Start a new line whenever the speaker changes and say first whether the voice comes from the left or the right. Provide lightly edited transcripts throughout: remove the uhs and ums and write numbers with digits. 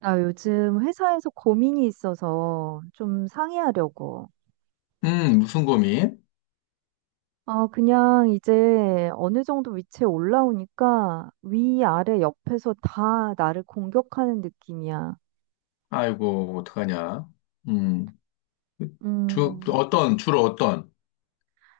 right: 나 요즘 회사에서 고민이 있어서 좀 상의하려고.
left: 무슨 고민?
right: 아, 그냥 이제 어느 정도 위치에 올라오니까 위, 아래, 옆에서 다 나를 공격하는 느낌이야.
left: 아이고, 어떡하냐. 음.
right: 음,
left: 주로 어떤?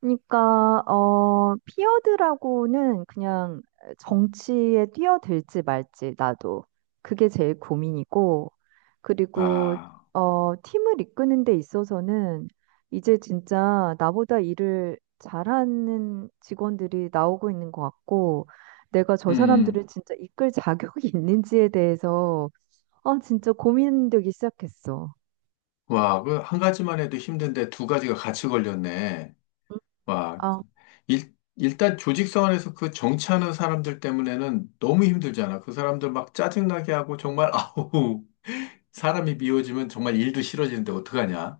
right: 그러니까 피어드라고는 그냥 정치에 뛰어들지 말지 나도 그게 제일 고민이고, 그리고
left: 아.
right: 팀을 이끄는 데 있어서는 이제 진짜 나보다 일을 잘하는 직원들이 나오고 있는 것 같고, 내가 저
left: 음.
right: 사람들을 진짜 이끌 자격이 있는지에 대해서 아 진짜 고민되기 시작했어.
left: 와, 한 가지만 해도 힘든데 두 가지가 같이 걸렸네. 와.
right: 아,
left: 일단 조직 생활에서 그 정치하는 사람들 때문에는 너무 힘들잖아. 그 사람들 막 짜증나게 하고 정말, 아우, 사람이 미워지면 정말 일도 싫어지는데 어떡하냐.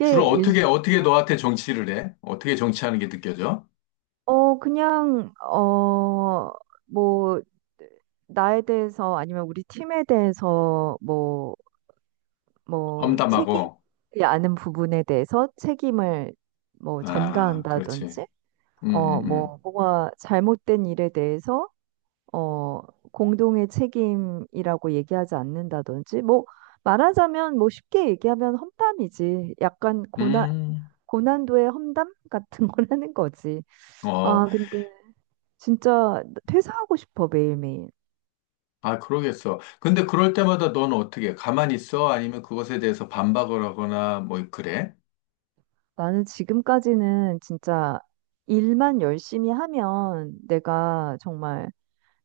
left: 주로 어떻게 너한테 정치를 해? 어떻게 정치하는 게 느껴져?
right: 그냥, 뭐, 나에 대해서 아니면 우리 팀에 대해서 뭐, 뭐, 책임이
left: 험담하고.
right: 아는 부분에 대해서 책임을 뭐
left: 아, 그렇지.
right: 전가한다든지,
left: 음, 음, 음.
right: 뭐, 뭐가 잘못된 일에 대해서, 어, 공동의 책임이라고 얘기하지 않는다든지, 뭐, 말하자면 뭐 쉽게 얘기하면 험담이지.
left: 음,
right: 고난도의 험담 같은 걸 하는 거지.
left: 어,
right: 아, 근데 진짜 퇴사하고 싶어, 매일매일.
left: 그러겠어. 근데 그럴 때마다 넌 어떻게, 해? 가만히 있어? 아니면 그것에 대해서 반박을 하거나, 뭐, 그래?
right: 나는 지금까지는 진짜 일만 열심히 하면 내가 정말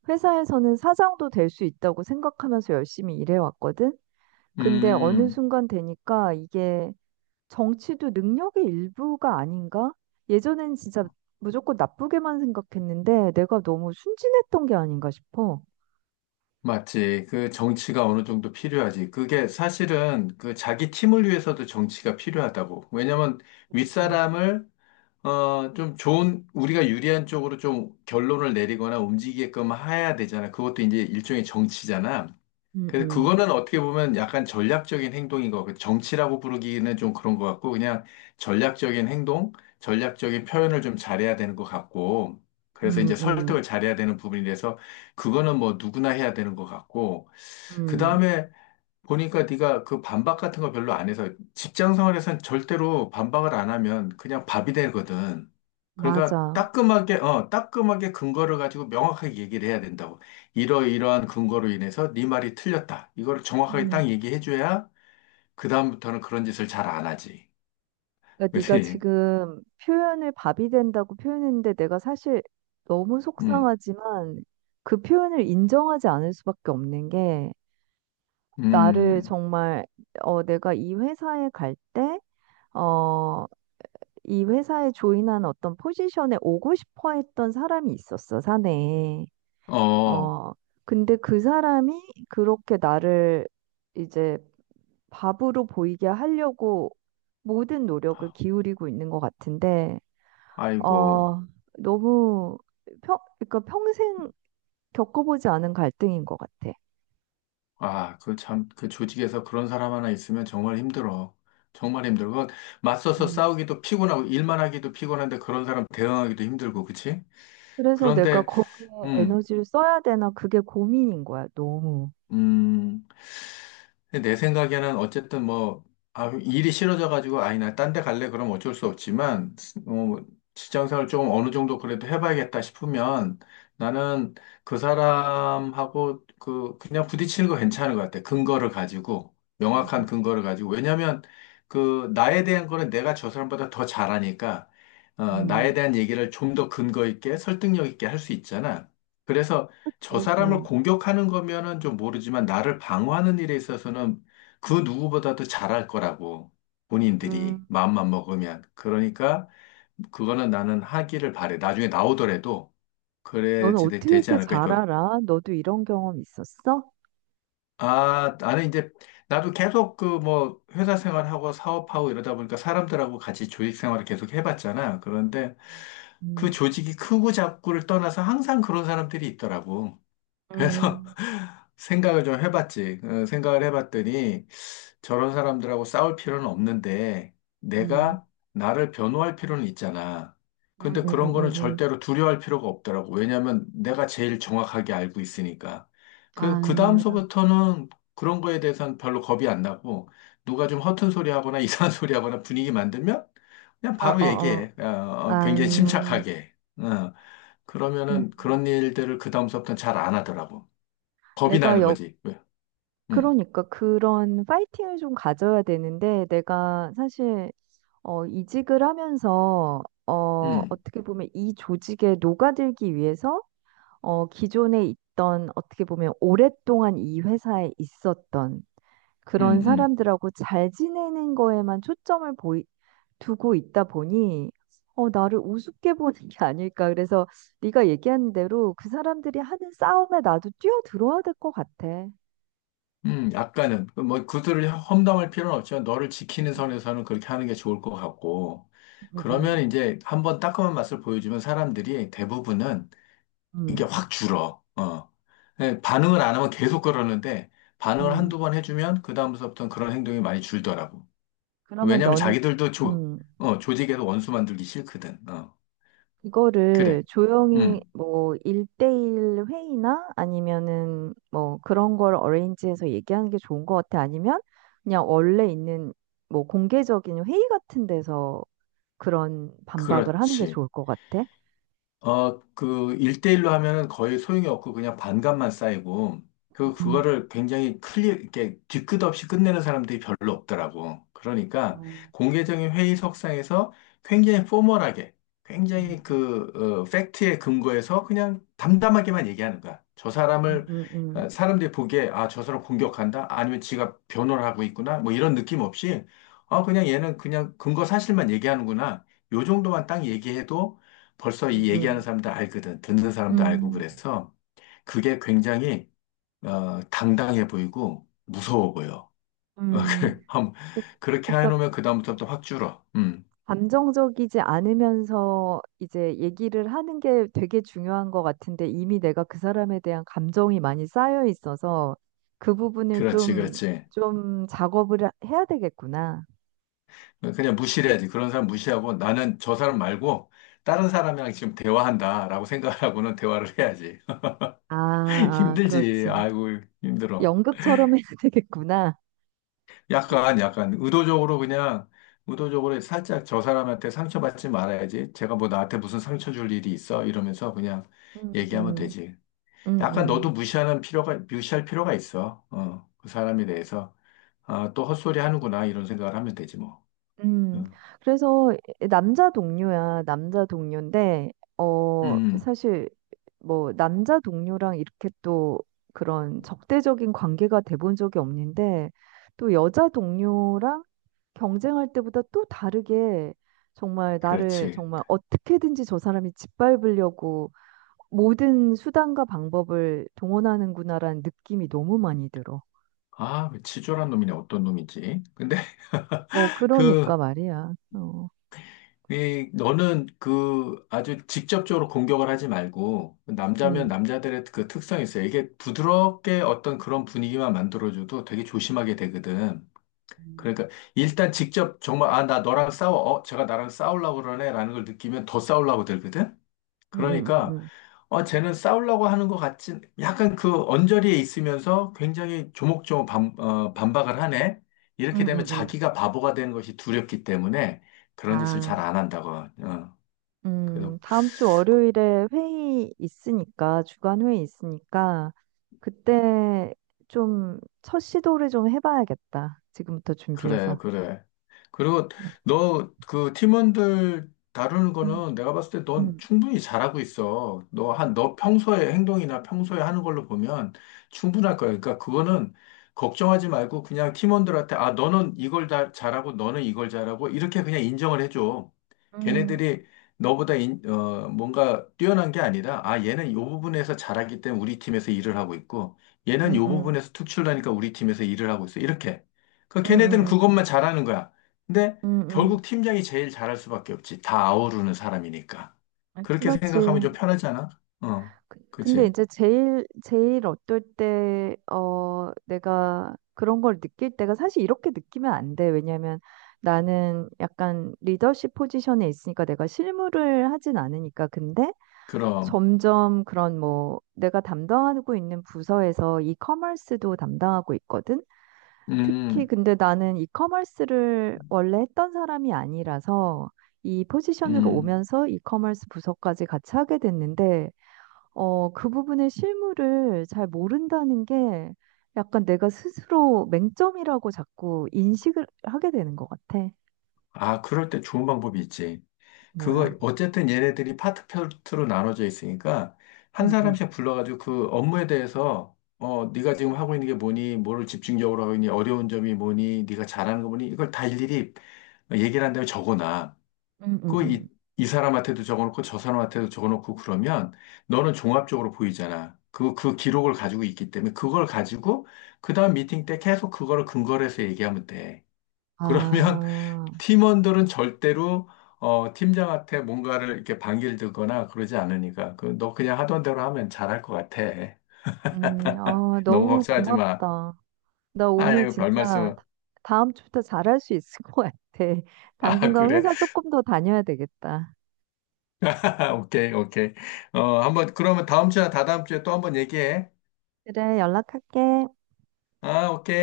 right: 회사에서는 사장도 될 수 있다고 생각하면서 열심히 일해왔거든? 근데 어느
left: 음.
right: 순간 되니까 이게 정치도 능력의 일부가 아닌가? 예전엔 진짜 무조건 나쁘게만 생각했는데 내가 너무 순진했던 게 아닌가 싶어.
left: 맞지. 그 정치가 어느 정도 필요하지. 그게 사실은 그 자기 팀을 위해서도 정치가 필요하다고. 왜냐면
right: 음.
left: 윗사람을, 좀 좋은, 우리가 유리한 쪽으로 좀 결론을 내리거나 움직이게끔 해야 되잖아. 그것도 이제 일종의 정치잖아.
right: 음,
left: 그래서
right: 음,
left: 그거는 어떻게 보면 약간 전략적인 행동인 거, 정치라고 부르기는 좀 그런 것 같고, 그냥 전략적인 행동, 전략적인 표현을 좀 잘해야 되는 것 같고, 그래서
right: 음,
left: 이제
right: 음,
left: 설득을 잘해야 되는 부분이 돼서, 그거는 뭐 누구나 해야 되는 것 같고, 그
right: 음,
left: 다음에 보니까 네가 그 반박 같은 거 별로 안 해서 직장 생활에선 절대로 반박을 안 하면 그냥 밥이 되거든. 그러니까
right: 맞아.
left: 따끔하게 근거를 가지고 명확하게 얘기를 해야 된다고. 이러이러한 근거로 인해서 네 말이 틀렸다. 이걸 정확하게 딱 얘기해 줘야 그다음부터는 그런 짓을 잘 안 하지.
right: 그러니까 네가
left: 그렇지?
right: 지금 표현을 밥이 된다고 표현했는데, 내가 사실 너무
left: 음.
right: 속상하지만 그 표현을 인정하지 않을 수밖에 없는 게, 나를
left: 음.
right: 정말 내가 이 회사에 갈 때 어 이 회사에 조인한 어떤 포지션에 오고 싶어 했던 사람이 있었어, 사내에.
left: 어.
right: 어 근데 그 사람이 그렇게 나를 이제 밥으로 보이게 하려고 모든 노력을 기울이고 있는 것 같은데,
left: 아이고.
right: 어, 너무 그러니까 평생 겪어보지 않은 갈등인 것 같아.
left: 아, 그 참, 그 조직에서 그런 사람 하나 있으면 정말 힘들어. 정말 힘들어. 그거 맞서서
right: 음,
left: 싸우기도 피곤하고, 일만 하기도 피곤한데 그런 사람 대응하기도 힘들고, 그치?
right: 그래서 내가
left: 그런데,
right: 거기에
left: 음,
right: 에너지를 써야 되나, 그게 고민인 거야, 너무.
left: 음, 근데 내 생각에는 어쨌든 뭐, 아, 일이 싫어져가지고, 아이, 나 딴 데 갈래? 그럼 어쩔 수 없지만, 어, 직장생활 조금 어느 정도 그래도 해봐야겠다 싶으면 나는 그 사람하고 그냥 부딪히는 거 괜찮은 것 같아. 근거를 가지고,
right: 음,
left: 명확한 근거를 가지고. 왜냐면 나에 대한 거는 내가 저 사람보다 더 잘하니까, 나에
right: 음,
left: 대한 얘기를 좀 더 근거 있게 설득력 있게 할 수 있잖아. 그래서 저
right: 그치?
left: 사람을
right: 음.
left: 공격하는 거면은 좀 모르지만 나를 방어하는 일에 있어서는 그 누구보다도 잘할 거라고
right: 음,
left: 본인들이
right: 음,
left: 마음만 먹으면 그러니까 그거는 나는 하기를 바래 나중에 나오더라도
right: 너는
left: 그래야지
right: 어떻게
left: 되지
right: 이렇게
left: 않을까
right: 잘
left: 싶어요.
right: 알아? 너도 이런 경험 있었어?
left: 나는 이제 나도 계속 그 뭐 회사 생활하고 사업하고 이러다 보니까 사람들하고 같이 조직 생활을 계속 해봤잖아. 그런데 그
right: 음,
left: 조직이 크고 작고를 떠나서 항상 그런 사람들이 있더라고. 그래서
right: 음,
left: 생각을 좀 해봤지. 생각을 해봤더니 저런 사람들하고 싸울 필요는 없는데
right: 음,
left: 내가 나를 변호할 필요는 있잖아. 근데 그런 거는
right: 음.
left: 절대로 두려워할 필요가 없더라고. 왜냐면 내가 제일 정확하게 알고 있으니까. 그
right: 아,
left: 다음서부터는 그런 거에 대해서는 별로 겁이 안 나고 누가 좀 허튼 소리 하거나 이상한 소리 하거나 분위기 만들면 그냥
right: 어,
left: 바로
right: 어, 어.
left: 얘기해.
right: 아,
left: 굉장히 침착하게. 어,
right: 음.
left: 그러면은 그런 일들을 그 다음서부터는 잘 안 하더라고. 겁이
right: 내가
left: 나는
right: 역,
left: 거지. 왜? 음,
right: 그러니까 그런 파이팅을 좀 가져야 되는데, 내가 사실 이직을 하면서,
left: 음,
right: 어떻게 보면 이 조직에 녹아들기 위해서, 기존에 있던, 어떻게 보면 오랫동안 이 회사에 있었던
left: 음,
right: 그런
left: 음,
right: 사람들하고 잘 지내는 거에만 두고 있다 보니, 나를 우습게 보는 게 아닐까. 그래서 네가 얘기한 대로 그 사람들이 하는 싸움에 나도 뛰어들어야 될 것 같아.
left: 약간은. 그뭐 그들을 험담할 필요는 없지만 너를 지키는
right: 음,
left: 선에서는 그렇게 하는 게 좋을 것 같고.
right: 음,
left: 그러면
right: 음,
left: 이제 한번 따끔한 맛을 보여주면 사람들이 대부분은 이게
right: 음.
left: 확 줄어. 어. 네, 반응을 안 하면 계속 그러는데 반응을
right: 음.
left: 한두 번 해주면 그다음부터는 그런 행동이 많이 줄더라고.
right: 그러면
left: 왜냐면
right: 너는,
left: 자기들도
right: 음.
left: 조직에서 원수 만들기 싫거든. 어.
right: 이거를
left: 그래.
right: 조용히
left: 음.
right: 뭐 1대1 회의나 아니면은 뭐 그런 걸 어레인지해서 얘기하는 게 좋은 것 같아. 아니면 그냥 원래 있는 뭐 공개적인 회의 같은 데서 그런 반박을 하는 게
left: 그렇지.
right: 좋을 것 같아.
left: 일대일로 하면은 거의 소용이 없고 그냥 반감만 쌓이고,
right: 음,
left: 그거를 굉장히 클리어, 이렇게 뒤끝없이 끝내는 사람들이 별로 없더라고. 그러니까 공개적인 회의석상에서 굉장히 포멀하게, 굉장히 팩트에 근거해서 그냥 담담하게만 얘기하는 거야. 저
right: 음,
left: 사람을,
right: 음,
left: 사람들이 보기에, 아, 저 사람 공격한다? 아니면 지가 변호를 하고 있구나? 뭐 이런 느낌 없이, 아, 그냥 얘는 그냥 근거 사실만 얘기하는구나. 요 정도만 딱 얘기해도 벌써 이 얘기하는
right: 음,
left: 사람도 알거든. 듣는 사람도 알고
right: 음.
left: 그래서 그게 굉장히 당당해 보이고 무서워 보여.
right: 음,
left: 그래.
right: 그-
left: 그렇게
right: 그러니까
left: 해놓으면 그다음부터 또 확 줄어. 음.
right: 감정적이지 않으면서 이제 얘기를 하는 게 되게 중요한 것 같은데, 이미 내가 그 사람에 대한 감정이 많이 쌓여 있어서 그 부분을
left: 그렇지,
right: 좀,
left: 그렇지.
right: 작업을 해야 되겠구나.
left: 그냥 무시해야지. 그런 사람 무시하고 나는 저 사람 말고 다른 사람이랑 지금 대화한다라고 생각하고는 대화를 해야지.
right: 아, 아,
left: 힘들지.
right: 그렇지.
left: 아이고, 힘들어.
right: 연극처럼 해야 되겠구나.
left: 약간, 의도적으로 그냥, 의도적으로 살짝 저 사람한테 상처받지 말아야지. 제가 뭐 나한테 무슨 상처 줄 일이 있어? 이러면서 그냥
right: 음,
left: 얘기하면
right: 음,
left: 되지.
right: 음,
left: 약간 너도
right: 음.
left: 무시하는 필요가, 무시할 필요가 있어. 그 사람에 대해서. 아, 또 헛소리 하는구나. 이런 생각을 하면 되지 뭐.
right: 음,
left: 응.
right: 그래서 남자 동료인데,
left: 음, 음.
right: 사실 뭐 남자 동료랑 이렇게 또 그런 적대적인 관계가 돼본 적이 없는데, 또 여자 동료랑 경쟁할 때보다 또 다르게 정말 나를
left: 그렇지.
right: 정말 어떻게든지 저 사람이 짓밟으려고 모든 수단과 방법을 동원하는구나라는 느낌이 너무 많이 들어.
left: 아, 그 치졸한 놈이네. 어떤 놈이지? 근데
right: 그러니까
left: 그,
right: 말이야.
left: 너는 그 아주 직접적으로 공격을 하지 말고, 남자면
right: 음,
left: 남자들의 그 특성이 있어요. 이게 부드럽게 어떤 그런 분위기만 만들어줘도 되게 조심하게 되거든.
right: 음.
left: 그러니까 일단 직접 정말, 아, 나 너랑 싸워. 제가 나랑 싸우려고 그러네. 라는 걸 느끼면 더 싸우려고 들거든.
right: 음, 음,
left: 그러니까,
right: 음.
left: 쟤는 싸우려고 하는 것 같진, 약간 그 언저리에 있으면서 굉장히 조목조목 반박을 하네. 이렇게 되면
right: 응응응.
left: 자기가 바보가 되는 것이 두렵기 때문에 그런 짓을
right: 아,
left: 잘 안 한다고. 어. 그래서.
right: 다음 주 월요일에 회의 있으니까, 주간 회의 있으니까, 그때 좀 첫 시도를 좀 해봐야겠다. 지금부터
left: 그래,
right: 준비해서.
left: 그래. 그리고 너 그 팀원들 다루는
right: 음,
left: 거는 내가 봤을 때 넌
right: 음,
left: 충분히 잘하고 있어. 너 평소에 행동이나 평소에 하는 걸로 보면 충분할 거야. 그러니까 그거는 걱정하지 말고 그냥 팀원들한테 아, 너는 이걸 다 잘하고 너는 이걸 잘하고 이렇게 그냥 인정을 해줘.
right: 음,
left: 걔네들이 너보다 뭔가 뛰어난 게 아니라 아, 얘는 요 부분에서 잘하기 때문에 우리 팀에서 일을 하고 있고
right: 음,
left: 얘는
right: 음,
left: 요
right: 음,
left: 부분에서 특출나니까 우리 팀에서 일을 하고 있어. 이렇게. 그
right: 음,
left: 걔네들은
right: 음,
left: 그것만 잘하는 거야. 근데
right: 음, 음.
left: 결국 팀장이 제일 잘할 수밖에 없지. 다 아우르는 사람이니까.
right: 아,
left: 그렇게
right: 그렇지.
left: 생각하면 좀 편하잖아. 어.
right: 근데
left: 그치.
right: 이제 제일 어떨 때, 내가 그런 걸 느낄 때가 사실 이렇게 느끼면 안 돼. 왜냐면 나는 약간 리더십 포지션에 있으니까 내가 실무를 하진 않으니까. 근데
left: 그럼.
right: 점점 그런 뭐 내가 담당하고 있는 부서에서 이커머스도 담당하고 있거든. 특히
left: 음.
right: 근데 나는 이커머스를 원래 했던 사람이 아니라서 이 포지션으로
left: 음.
right: 오면서 이커머스 부서까지 같이 하게 됐는데, 그 부분의 실물을 잘 모른다는 게 약간 내가 스스로 맹점이라고 자꾸 인식을 하게 되는 것 같아.
left: 아, 그럴 때 좋은 방법이 있지. 그거,
right: 뭐야.
left: 어쨌든 얘네들이 파트별로 나눠져 있으니까, 한
right: 음, 음.
left: 사람씩 불러가지고 그 업무에 대해서, 네가 지금 하고 있는 게 뭐니, 뭐를 집중적으로 하고 있니, 어려운 점이 뭐니, 네가 잘하는 거 뭐니, 이걸 다 일일이 얘기를 한 다음에 적어놔.
right: 음, 음,
left: 그 이,
right: 음.
left: 이 사람한테도 적어놓고 저 사람한테도 적어놓고 그러면 너는 종합적으로 보이잖아. 그 기록을 가지고 있기 때문에 그걸 가지고 그 다음 미팅 때 계속 그거를 근거로 해서 얘기하면 돼. 그러면
right: 아,
left: 팀원들은 절대로 팀장한테 뭔가를 이렇게 반길들거나 그러지 않으니까 너 그냥 하던 대로 하면 잘할 것 같아.
right: 아,
left: 너무
right: 너무
left: 걱정하지 마.
right: 고맙다. 나 오늘
left: 아유, 별
right: 진짜
left: 말씀.
right: 다음 주부터 잘할 수 있을 것 같아.
left: 아,
right: 당분간
left: 그래.
right: 회사 조금 더 다녀야 되겠다.
left: 오케이, 오케이. 한번 그러면 다음 주나 다다음 주에 또 한번 얘기해.
right: 그래, 연락할게.
left: 아, 오케이.